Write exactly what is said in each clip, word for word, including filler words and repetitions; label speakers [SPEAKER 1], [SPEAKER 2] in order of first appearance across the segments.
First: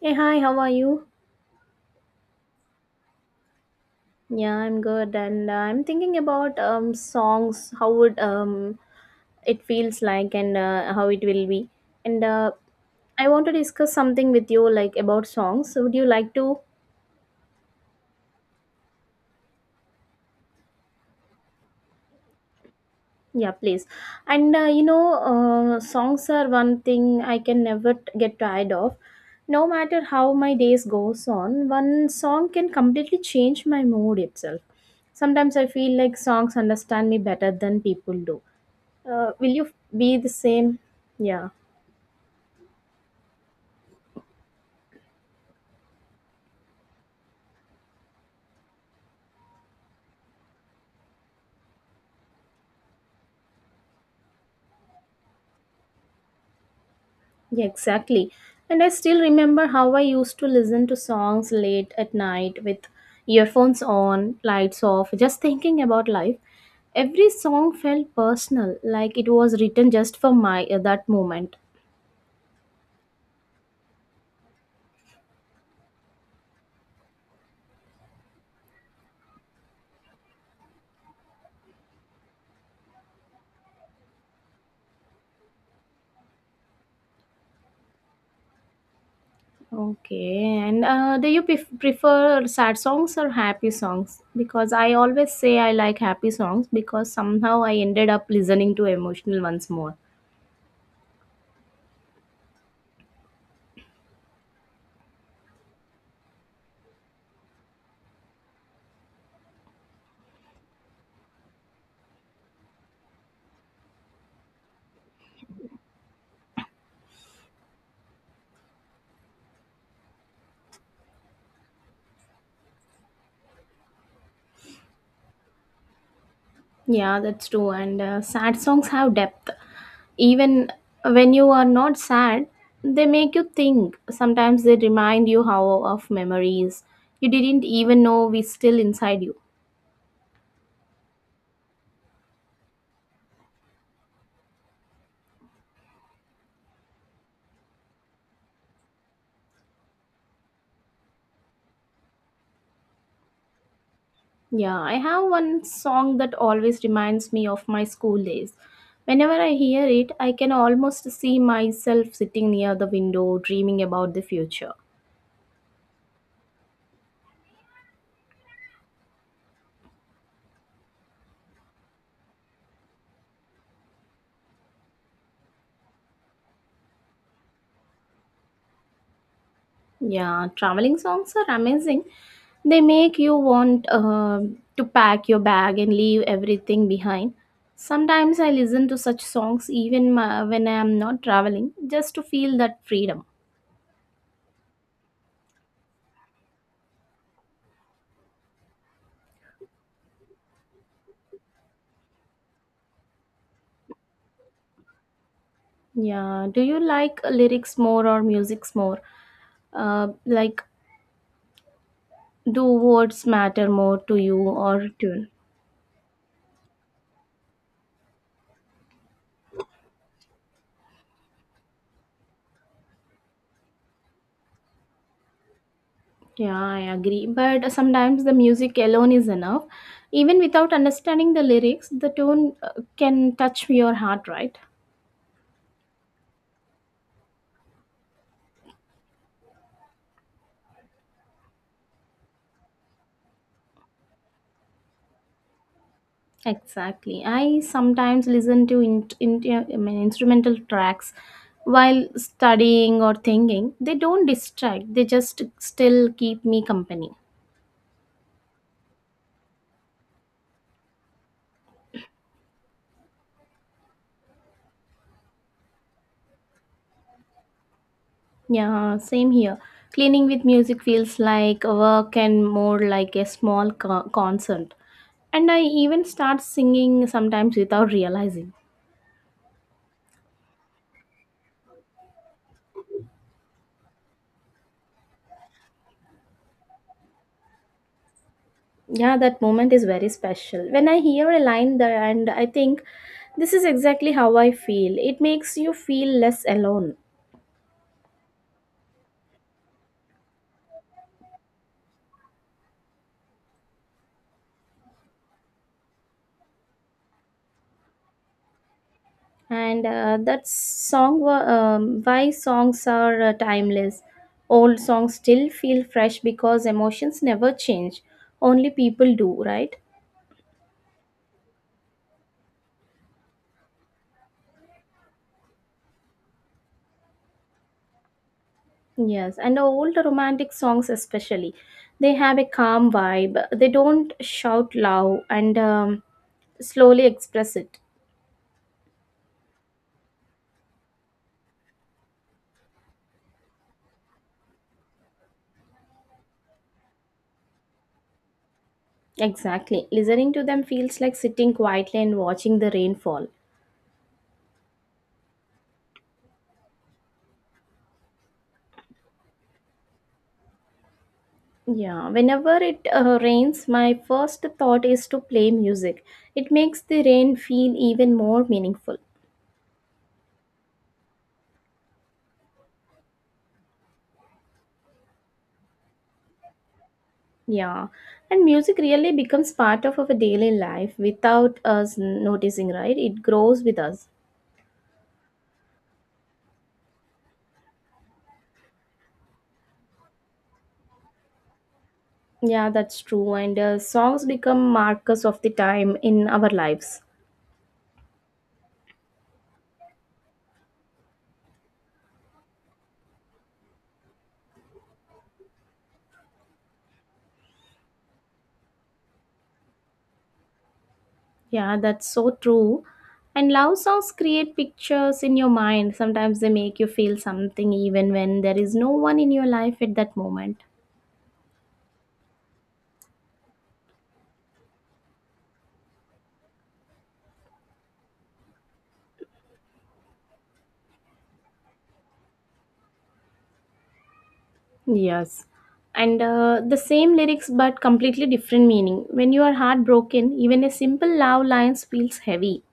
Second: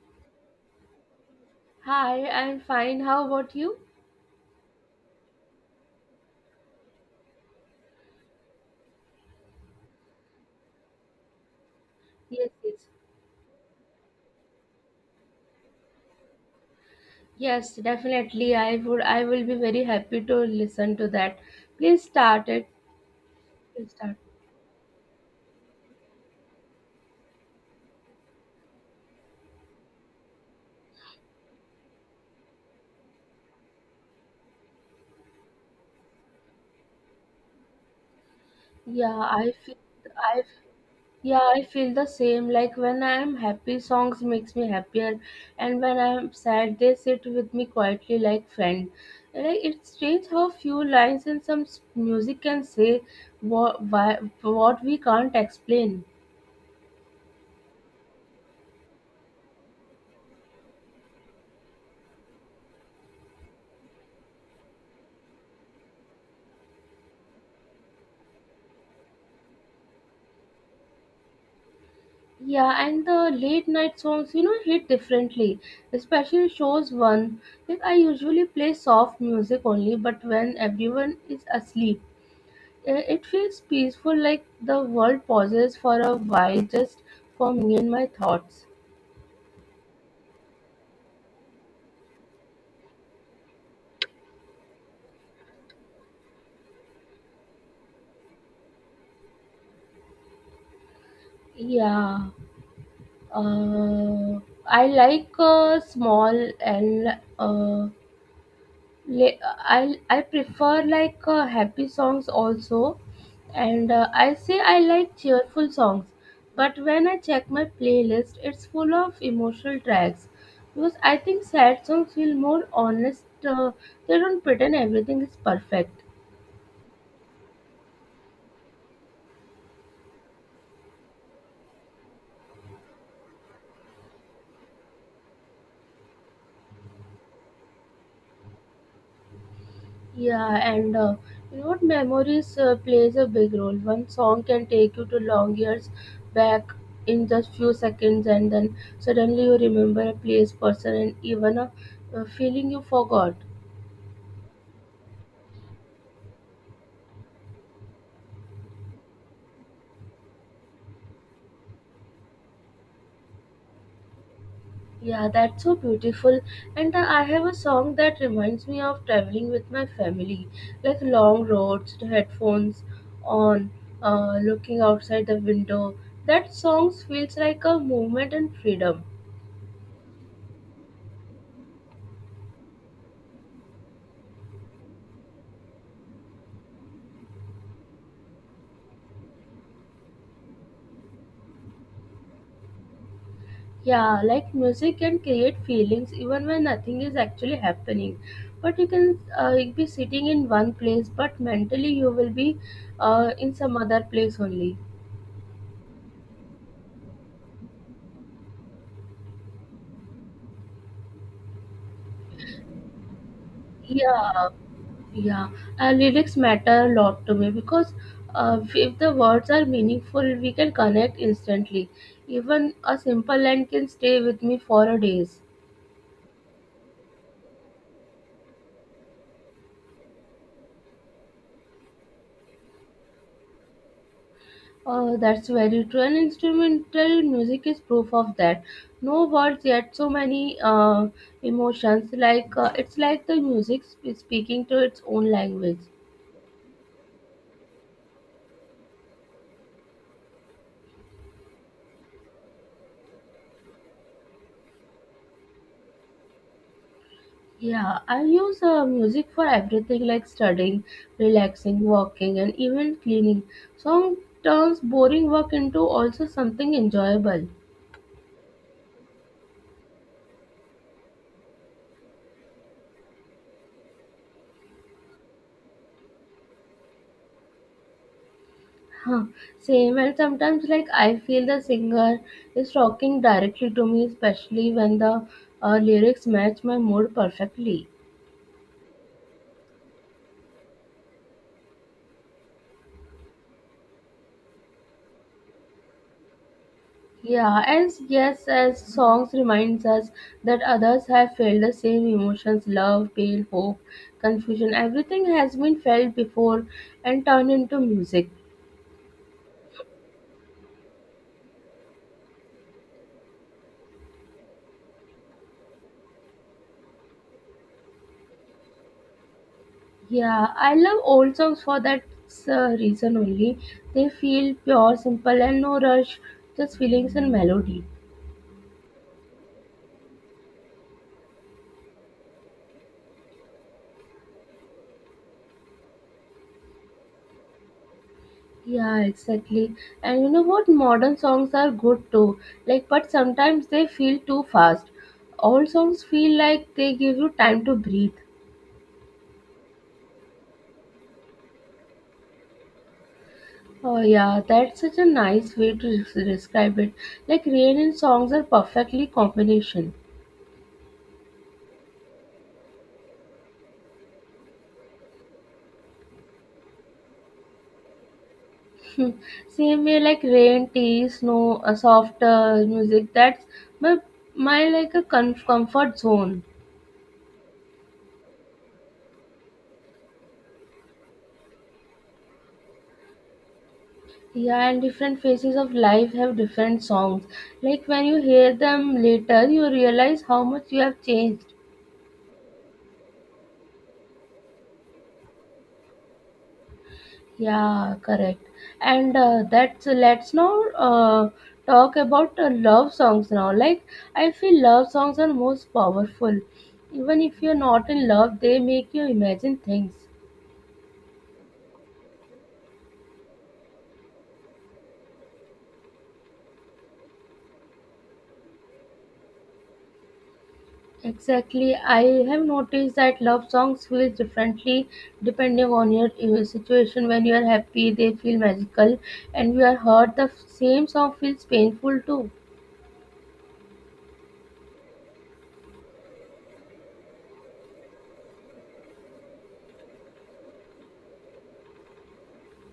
[SPEAKER 1] Hey, hi, how are you?
[SPEAKER 2] Hi, I'm fine. How about you?
[SPEAKER 1] Yeah, I'm good, and uh, I'm thinking about um songs, how would um it feels like, and uh, how it will be, and
[SPEAKER 2] Yes,
[SPEAKER 1] uh,
[SPEAKER 2] yes.
[SPEAKER 1] I want to discuss something with you, like about songs. Would you like to?
[SPEAKER 2] Yes, definitely. I would I will be very happy to listen to that. Please start it.
[SPEAKER 1] Yeah, please.
[SPEAKER 2] Please start.
[SPEAKER 1] And uh, you know, uh, songs are one thing I can never t- get tired of. No matter how my days goes on, one song can completely change my mood itself. Sometimes I feel like songs understand me better than people do.
[SPEAKER 2] Yeah,
[SPEAKER 1] Uh, will
[SPEAKER 2] I
[SPEAKER 1] you
[SPEAKER 2] feel
[SPEAKER 1] be the
[SPEAKER 2] I
[SPEAKER 1] same?
[SPEAKER 2] yeah,
[SPEAKER 1] yeah
[SPEAKER 2] I feel the same. Like when I'm happy, songs makes me happier, and when I'm sad, they sit with me quietly like friend. Like it's strange how few lines in some s- music can say what why, what we can't explain.
[SPEAKER 1] yeah exactly. And I still remember how I used to listen to songs late at night with earphones on, lights off, just thinking about life. Every song felt personal, like it was written just for my uh, that moment.
[SPEAKER 2] Yeah, and the late night songs, you know, hit differently, especially shows one. Like I usually play soft music only, but when everyone is asleep, eh, it feels peaceful, like the world pauses for a while just for me and my thoughts.
[SPEAKER 1] Okay, and uh, do you pref- prefer sad songs or happy songs? Because I always say I like happy songs, because somehow I ended up listening to emotional ones more.
[SPEAKER 2] Yeah, uh, I like uh, small and uh, le- I I prefer like uh, happy songs also, and uh, I say I like cheerful songs, but when I check my playlist, it's full of emotional tracks. Because I think sad songs feel more honest. Uh, they don't pretend everything is perfect.
[SPEAKER 1] Yeah, that's true. And uh, sad songs have depth. Even when you are not sad, they make you think. Sometimes they remind you how of memories you didn't even know we still inside you.
[SPEAKER 2] Yeah, and uh, you know what? Memories uh, plays a big role. One song can take you to long years back in just few seconds, and then suddenly you remember a place, person, and even a, a feeling you forgot.
[SPEAKER 1] Yeah, I have one song that always reminds me of my school days. Whenever I hear it, I can almost see myself sitting near the window dreaming about the future.
[SPEAKER 2] Yeah, that's so beautiful. And uh, I have a song that reminds me of traveling with my family, like long roads, the headphones on, uh, looking outside the window. That song feels like a movement and freedom.
[SPEAKER 1] Yeah, traveling songs are amazing. They make you want uh, to pack your bag and leave everything behind. Sometimes I listen to such songs even ma- when I am not traveling, just to feel that freedom.
[SPEAKER 2] Yeah, like music can create feelings even when nothing is actually happening. But you can uh, you'll be sitting in one place, but mentally you will be uh, in some other place only.
[SPEAKER 1] Yeah, do you like lyrics more or musics more? Uh, like, do words matter more to you
[SPEAKER 2] Yeah,
[SPEAKER 1] or tune?
[SPEAKER 2] yeah. Uh, lyrics matter a lot to me because uh, if the words are meaningful, we can connect instantly. Even a simple line can stay with me for a days.
[SPEAKER 1] Yeah, I agree. But sometimes the music alone is enough. Even without understanding the lyrics, the tone uh, can touch your heart, right?
[SPEAKER 2] Oh, that's very true. And instrumental music is proof of that. No words yet, so many uh, emotions. Like uh, it's like the music sp- speaking to its own language.
[SPEAKER 1] Exactly. I sometimes listen to in, in, I mean, instrumental tracks while studying or thinking. They don't distract, they just still keep me company.
[SPEAKER 2] Yeah, I use uh, music for everything like studying, relaxing, walking, and even cleaning. Song turns boring work into also something enjoyable.
[SPEAKER 1] Yeah, same here. Cleaning with music feels like a work and more like a small co- concert. And I even start singing sometimes without realizing.
[SPEAKER 2] Huh, Same, and sometimes like I feel the singer is talking directly to me, especially when the uh, lyrics match my mood perfectly.
[SPEAKER 1] Yeah, that moment is very special. When I hear a line there and I think this is exactly how I feel, it makes you feel less alone.
[SPEAKER 2] Yeah, and yes, as songs reminds us that others have felt the same emotions, love, pain, hope, confusion, everything has been felt before and turned into music.
[SPEAKER 1] And uh, that song wa- um, why songs are uh, timeless. Old songs still feel fresh because emotions never change, only people do, right?
[SPEAKER 2] Yeah, I love old songs for that uh, reason only. They feel pure, simple and no rush, just feelings and melody.
[SPEAKER 1] Yes, and old romantic songs especially, they have a calm vibe. They don't shout loud and um, slowly express it.
[SPEAKER 2] Yeah, exactly. And you know what? Modern songs are good too. Like, but sometimes they feel too fast. Old songs feel like they give you time to breathe.
[SPEAKER 1] Exactly, listening to them feels like sitting quietly and watching the rain fall.
[SPEAKER 2] Oh, yeah, that's such a nice way to des- describe it. Like, rain and songs are perfectly combination.
[SPEAKER 1] Yeah, whenever it uh, rains, my first thought is to play music. It makes the rain feel even more meaningful.
[SPEAKER 2] Same way, like rain, tea, snow, a soft uh, music. That's my my like a com- comfort zone.
[SPEAKER 1] Yeah, and music really becomes part of our daily life without us noticing, right? It grows with us.
[SPEAKER 2] Yeah, and different phases of life have different songs. Like when you hear them later, you realize how much you have changed.
[SPEAKER 1] Yeah, that's true. And uh, songs become markers of the time in our lives.
[SPEAKER 2] Yeah, correct. And uh, that's let's now uh, talk about uh, love songs now. Like I feel love songs are most powerful. Even if you're not in love, they make you imagine things.
[SPEAKER 1] Yeah, that's so true. And love songs create pictures in your mind. Sometimes they make you feel something even when there is no one in your life at that moment.
[SPEAKER 2] Exactly. I have noticed that love songs feel differently depending on your uh, situation. When you are happy, they feel magical, and you are hurt, the same song feels painful too.
[SPEAKER 1] Yes. And uh, the same lyrics but completely different meaning. When you are heartbroken, even a simple love line feels heavy.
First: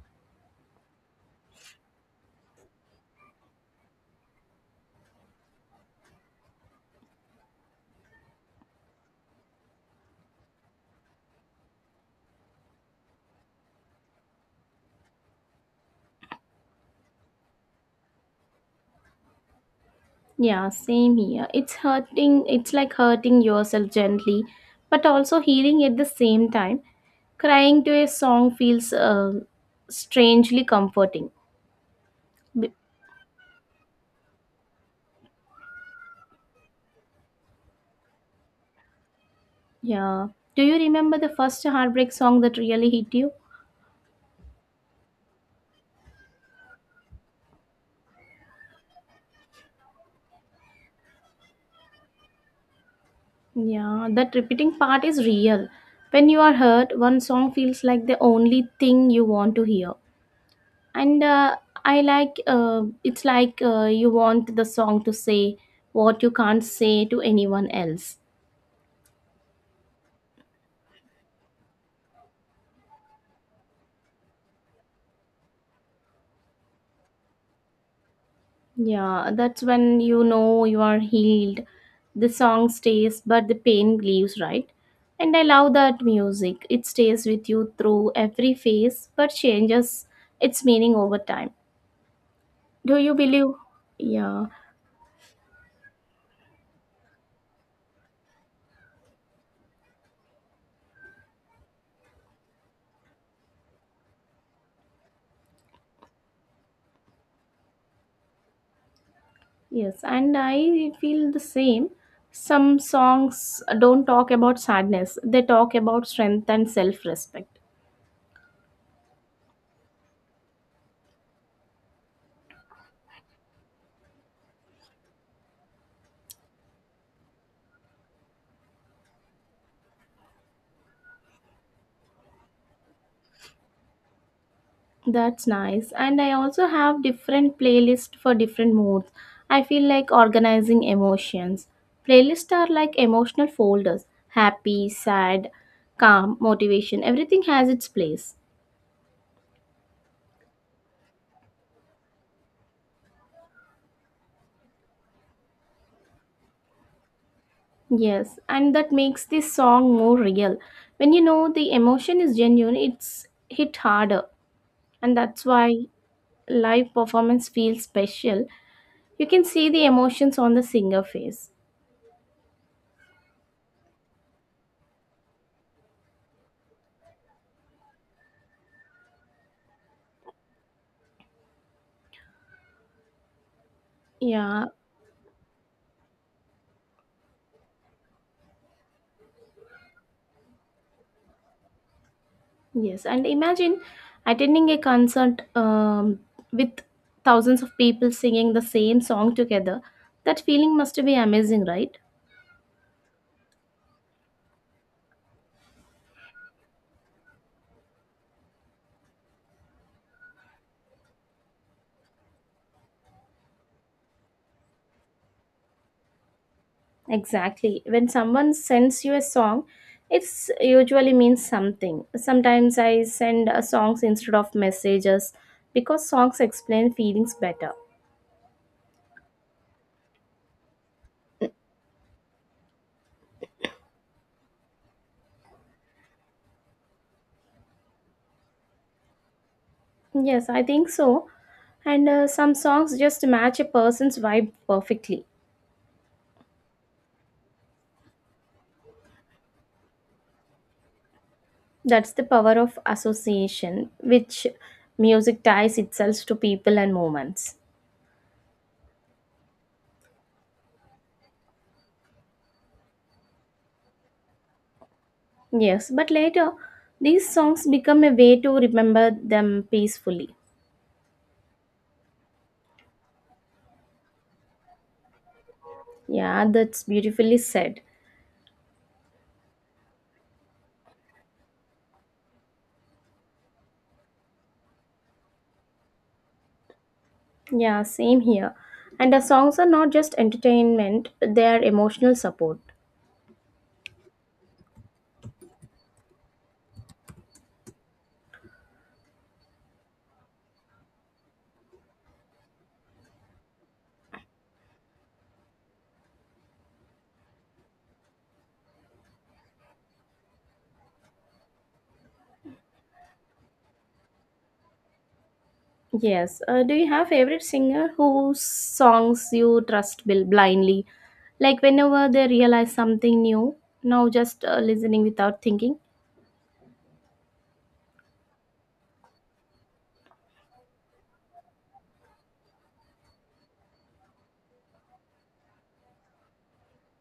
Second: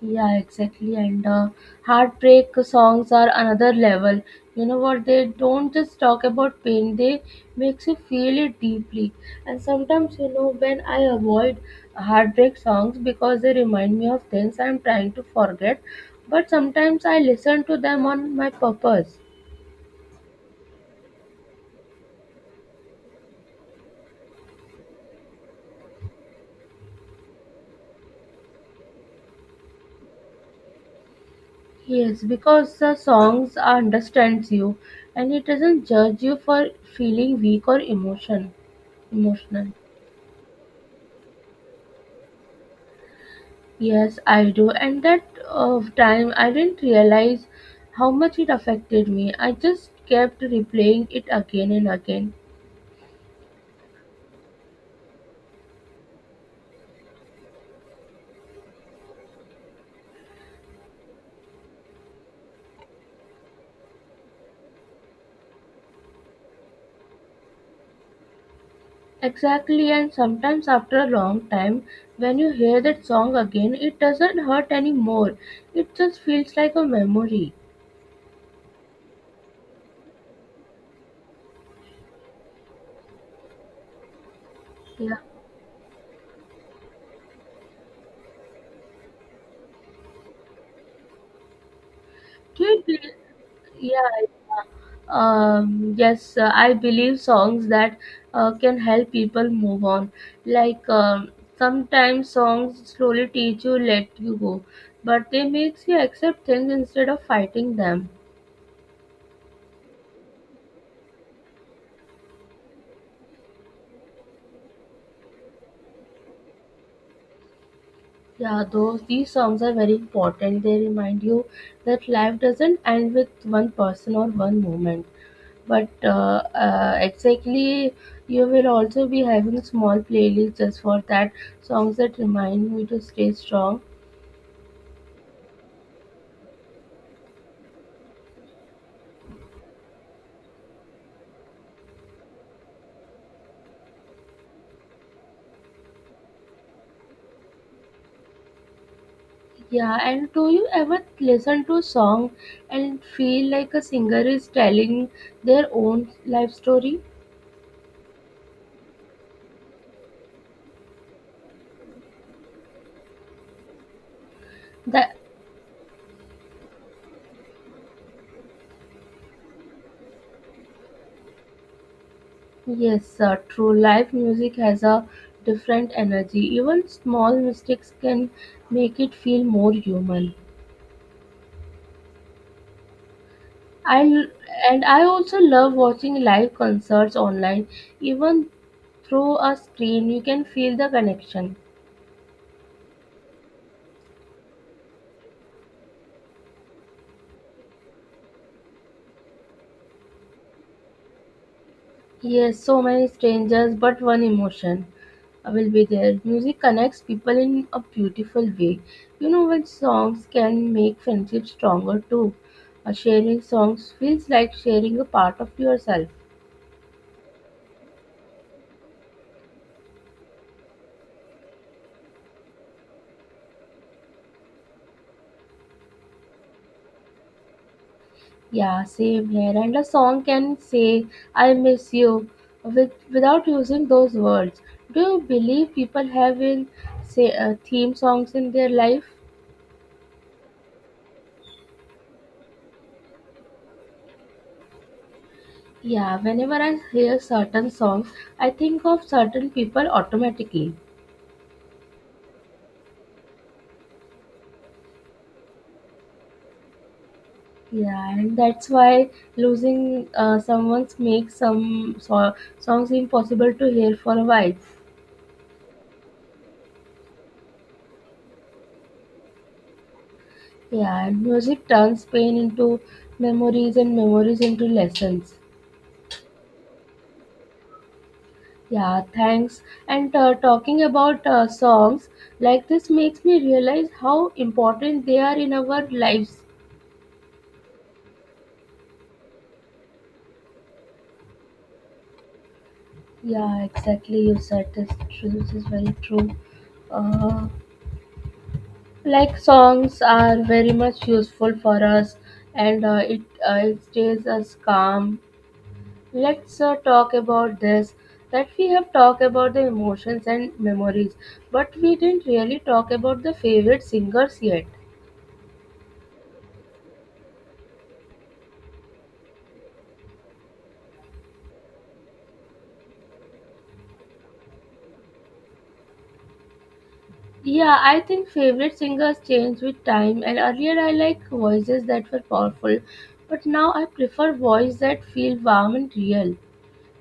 [SPEAKER 2] Yeah, exactly. And uh, heartbreak songs are another level. You know what? They don't just talk about pain; they makes you feel it deeply. And sometimes, you know, when I avoid heartbreak songs because they remind me of things I'm trying to forget, but sometimes I listen to them on my purpose.
[SPEAKER 1] Yeah, same here. It's hurting, it's like hurting yourself gently, but also healing at the same time. Crying to a song feels uh, strangely comforting.
[SPEAKER 2] Yes,
[SPEAKER 1] B-
[SPEAKER 2] because the songs understands you, and it doesn't judge you for feeling weak or emotion emotional.
[SPEAKER 1] yeah. Do you remember the first heartbreak song that really hit you?
[SPEAKER 2] Yes, I do. And that uh, time I didn't realize how much it affected me. I just kept replaying it again and again.
[SPEAKER 1] Yeah, that repeating part is real. When you are hurt, one song feels like the only thing you want to hear. And uh, I like uh, it's like uh, you want the song to say what you can't say to anyone else.
[SPEAKER 2] Exactly, and sometimes after a long time, when you hear that song again, it doesn't hurt anymore. It just feels like a memory.
[SPEAKER 1] Yeah, that's when you know you are healed. The song stays but the pain leaves, right?
[SPEAKER 2] Yeah.
[SPEAKER 1] And I love that music, it stays with you through every phase but changes its meaning over time.
[SPEAKER 2] Do you
[SPEAKER 1] Do you
[SPEAKER 2] believe,
[SPEAKER 1] believe?
[SPEAKER 2] yeah,
[SPEAKER 1] Yeah.
[SPEAKER 2] yeah. Um, yes, uh, I believe songs that uh, can help people move on. Like um, sometimes songs slowly teach you, let you go, but they makes you accept things instead of fighting them.
[SPEAKER 1] Yes, and I feel the same. Some songs don't talk about sadness, they talk about strength and self respect.
[SPEAKER 2] Yeah, those these songs are very important. They remind you that life doesn't end with one person or one moment. But uh, uh, exactly, you will also be having small playlists just for that songs that remind me to stay strong.
[SPEAKER 1] That's nice. And I also have different playlists for different moods. I feel like organizing emotions. Playlists are like emotional folders: happy, sad, calm, motivation. Everything has its place.
[SPEAKER 2] Yeah, and do you ever listen to song and feel like a singer is telling their own life story?
[SPEAKER 1] Yes, and that makes this song more real. When you know the emotion is genuine, it's hit harder, and
[SPEAKER 2] That
[SPEAKER 1] that's why live performance feels special. You can see the emotions on the singer face.
[SPEAKER 2] Yes, uh, true. Live music has a different energy. Even small mistakes can make it feel more human. I
[SPEAKER 1] Yeah,
[SPEAKER 2] and I also love watching live concerts online. Even through a screen, you can feel the connection.
[SPEAKER 1] yes. And imagine attending a concert um, with thousands of people singing the same song together. That feeling must be amazing, right?
[SPEAKER 2] Yes, so many strangers, but one emotion will be there. Music connects people in a beautiful way. You know when songs can make friendships stronger too. Uh, sharing songs feels like sharing a part of yourself.
[SPEAKER 1] Exactly. When someone sends you a song, it's usually means something. Sometimes I send uh, songs instead of messages because songs explain feelings better.
[SPEAKER 2] Yeah, same here. And a song can say, I miss you, with, without using those words. Do you believe people have in, say, uh, theme songs in their life?
[SPEAKER 1] Yes, I think so. And uh, some songs just match a person's vibe perfectly.
[SPEAKER 2] Yeah, whenever I hear certain songs, I think of certain people automatically.
[SPEAKER 1] That's the power of association, which music ties itself to people and moments.
[SPEAKER 2] Yeah, and that's why losing uh, someone makes some so- songs impossible to hear for a while.
[SPEAKER 1] Yes, but later, these songs become a way to remember them peacefully.
[SPEAKER 2] Yeah, and music turns pain into memories and memories into lessons.
[SPEAKER 1] Yeah, that's beautifully said.
[SPEAKER 2] Yeah, thanks. And uh, talking about uh, songs like this makes me realize how important they are in our lives.
[SPEAKER 1] Yeah, same here. And the songs are not just entertainment, they are emotional support.
[SPEAKER 2] Yeah, exactly. You said this. true- This is very true. Uh, like songs are very much useful for us, and uh, it uh, it stays us calm. Let's uh, talk about this. That we have talked about the emotions and memories, but we didn't really talk about the favorite singers yet.
[SPEAKER 1] Yes. Uh, do you have favorite singer whose songs you trust bil- blindly? Like whenever they realize something new, now just uh, listening without thinking.
[SPEAKER 2] Yeah, I think favorite singers change with time, and earlier I like voices that were powerful, but now I prefer voices that feel warm and real.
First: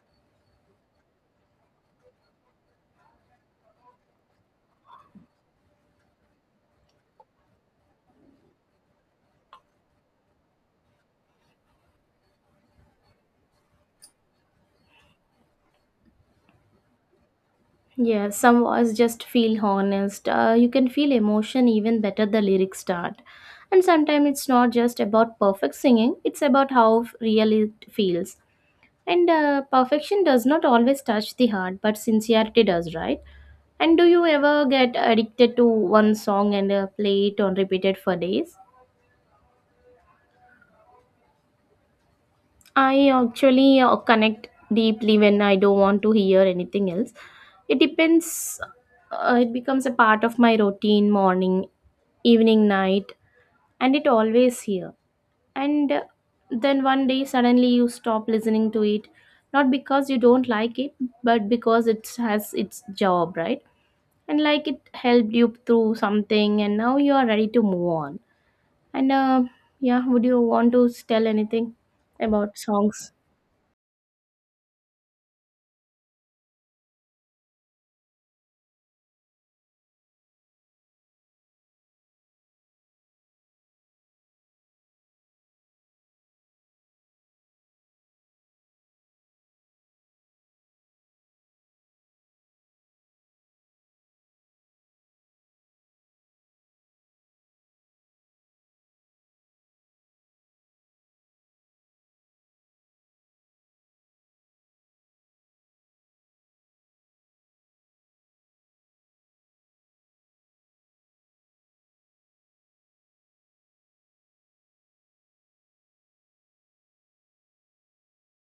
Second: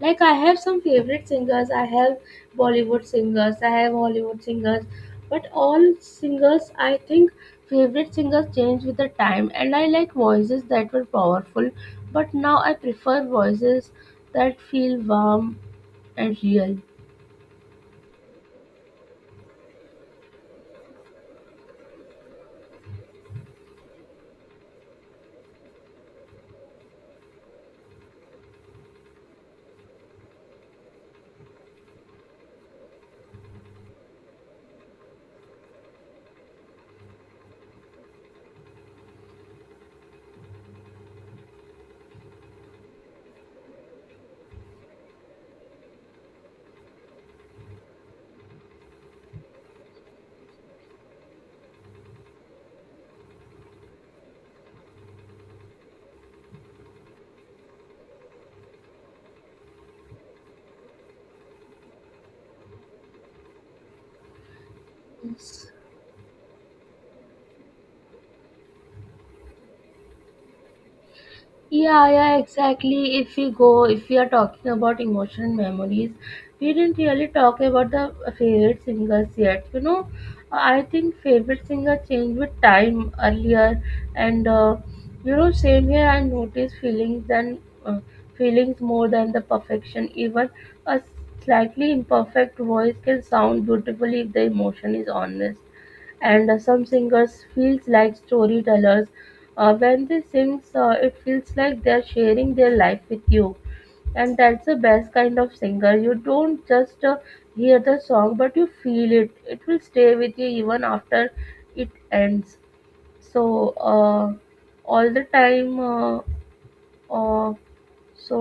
[SPEAKER 2] Like I have some favorite singers, I have Bollywood singers, I have Hollywood singers, but all singers I think favorite singers change with the time, and I like voices that were powerful, but now I prefer voices that feel warm and real.
[SPEAKER 1] Yeah, some was just feel honest. Uh, you can feel emotion even better the lyrics start. And sometimes it's not just about perfect singing, it's about how f- real it feels. And uh, perfection does not always touch the heart, but sincerity does, right? And do you ever get addicted to one song and uh, play it on repeated for days? I actually uh, connect deeply when I don't want to hear anything else. It depends, uh, it becomes a part of my routine morning, evening, night, and it always here. And uh, then one day suddenly you stop listening to it, not because you don't like it, but because it has its job, right? And like it helped you
[SPEAKER 2] Yes.
[SPEAKER 1] through something, and now you are ready to move on. And uh, yeah, would you want to tell anything
[SPEAKER 2] Yeah, yeah,
[SPEAKER 1] about songs?
[SPEAKER 2] exactly. If we go, if we are talking about emotional memories, we didn't really talk about the favorite singers yet. You know, I think favorite singer changed with time earlier, and uh, you know, same here. I noticed feelings and uh, feelings more than the perfection. Even a slightly imperfect voice can sound beautifully if the emotion is honest, and uh, some singers feels like storytellers uh, when they sing. Uh, it feels like they're sharing their life with you, and that's the best kind of singer. You don't just uh, hear the song, but you feel it. It will stay with you even after it ends. So uh, all the time uh, uh, so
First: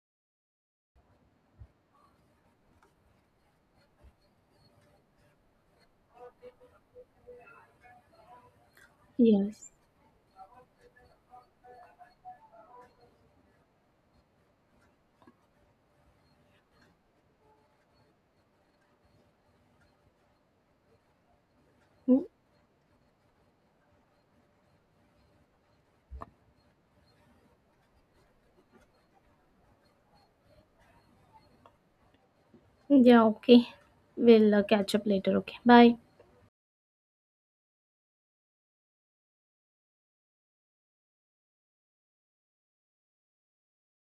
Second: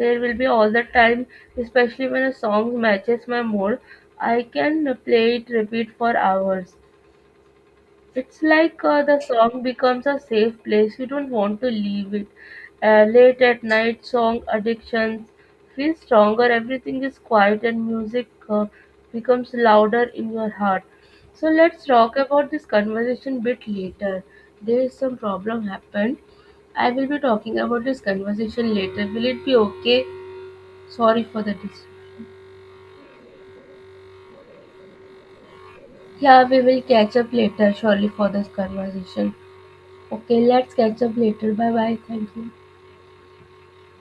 [SPEAKER 2] there will be all the time, especially when a song matches my mood. I can play it repeat for hours. It's like uh, the song
[SPEAKER 1] Yes.
[SPEAKER 2] becomes a safe place. You don't want to leave it. Uh, late at night song addictions feel stronger. Everything is quiet and music uh, becomes louder in your heart. So let's talk
[SPEAKER 1] Mm.
[SPEAKER 2] about this conversation bit later. There is some problem happened. I will be talking about this conversation later. Will it be okay? Sorry for the dis.
[SPEAKER 1] Yeah, okay. We'll uh, catch up later. Okay, bye.
[SPEAKER 2] Yeah, we will catch up later surely for this conversation. Okay, let's catch up later. Bye bye. Thank you.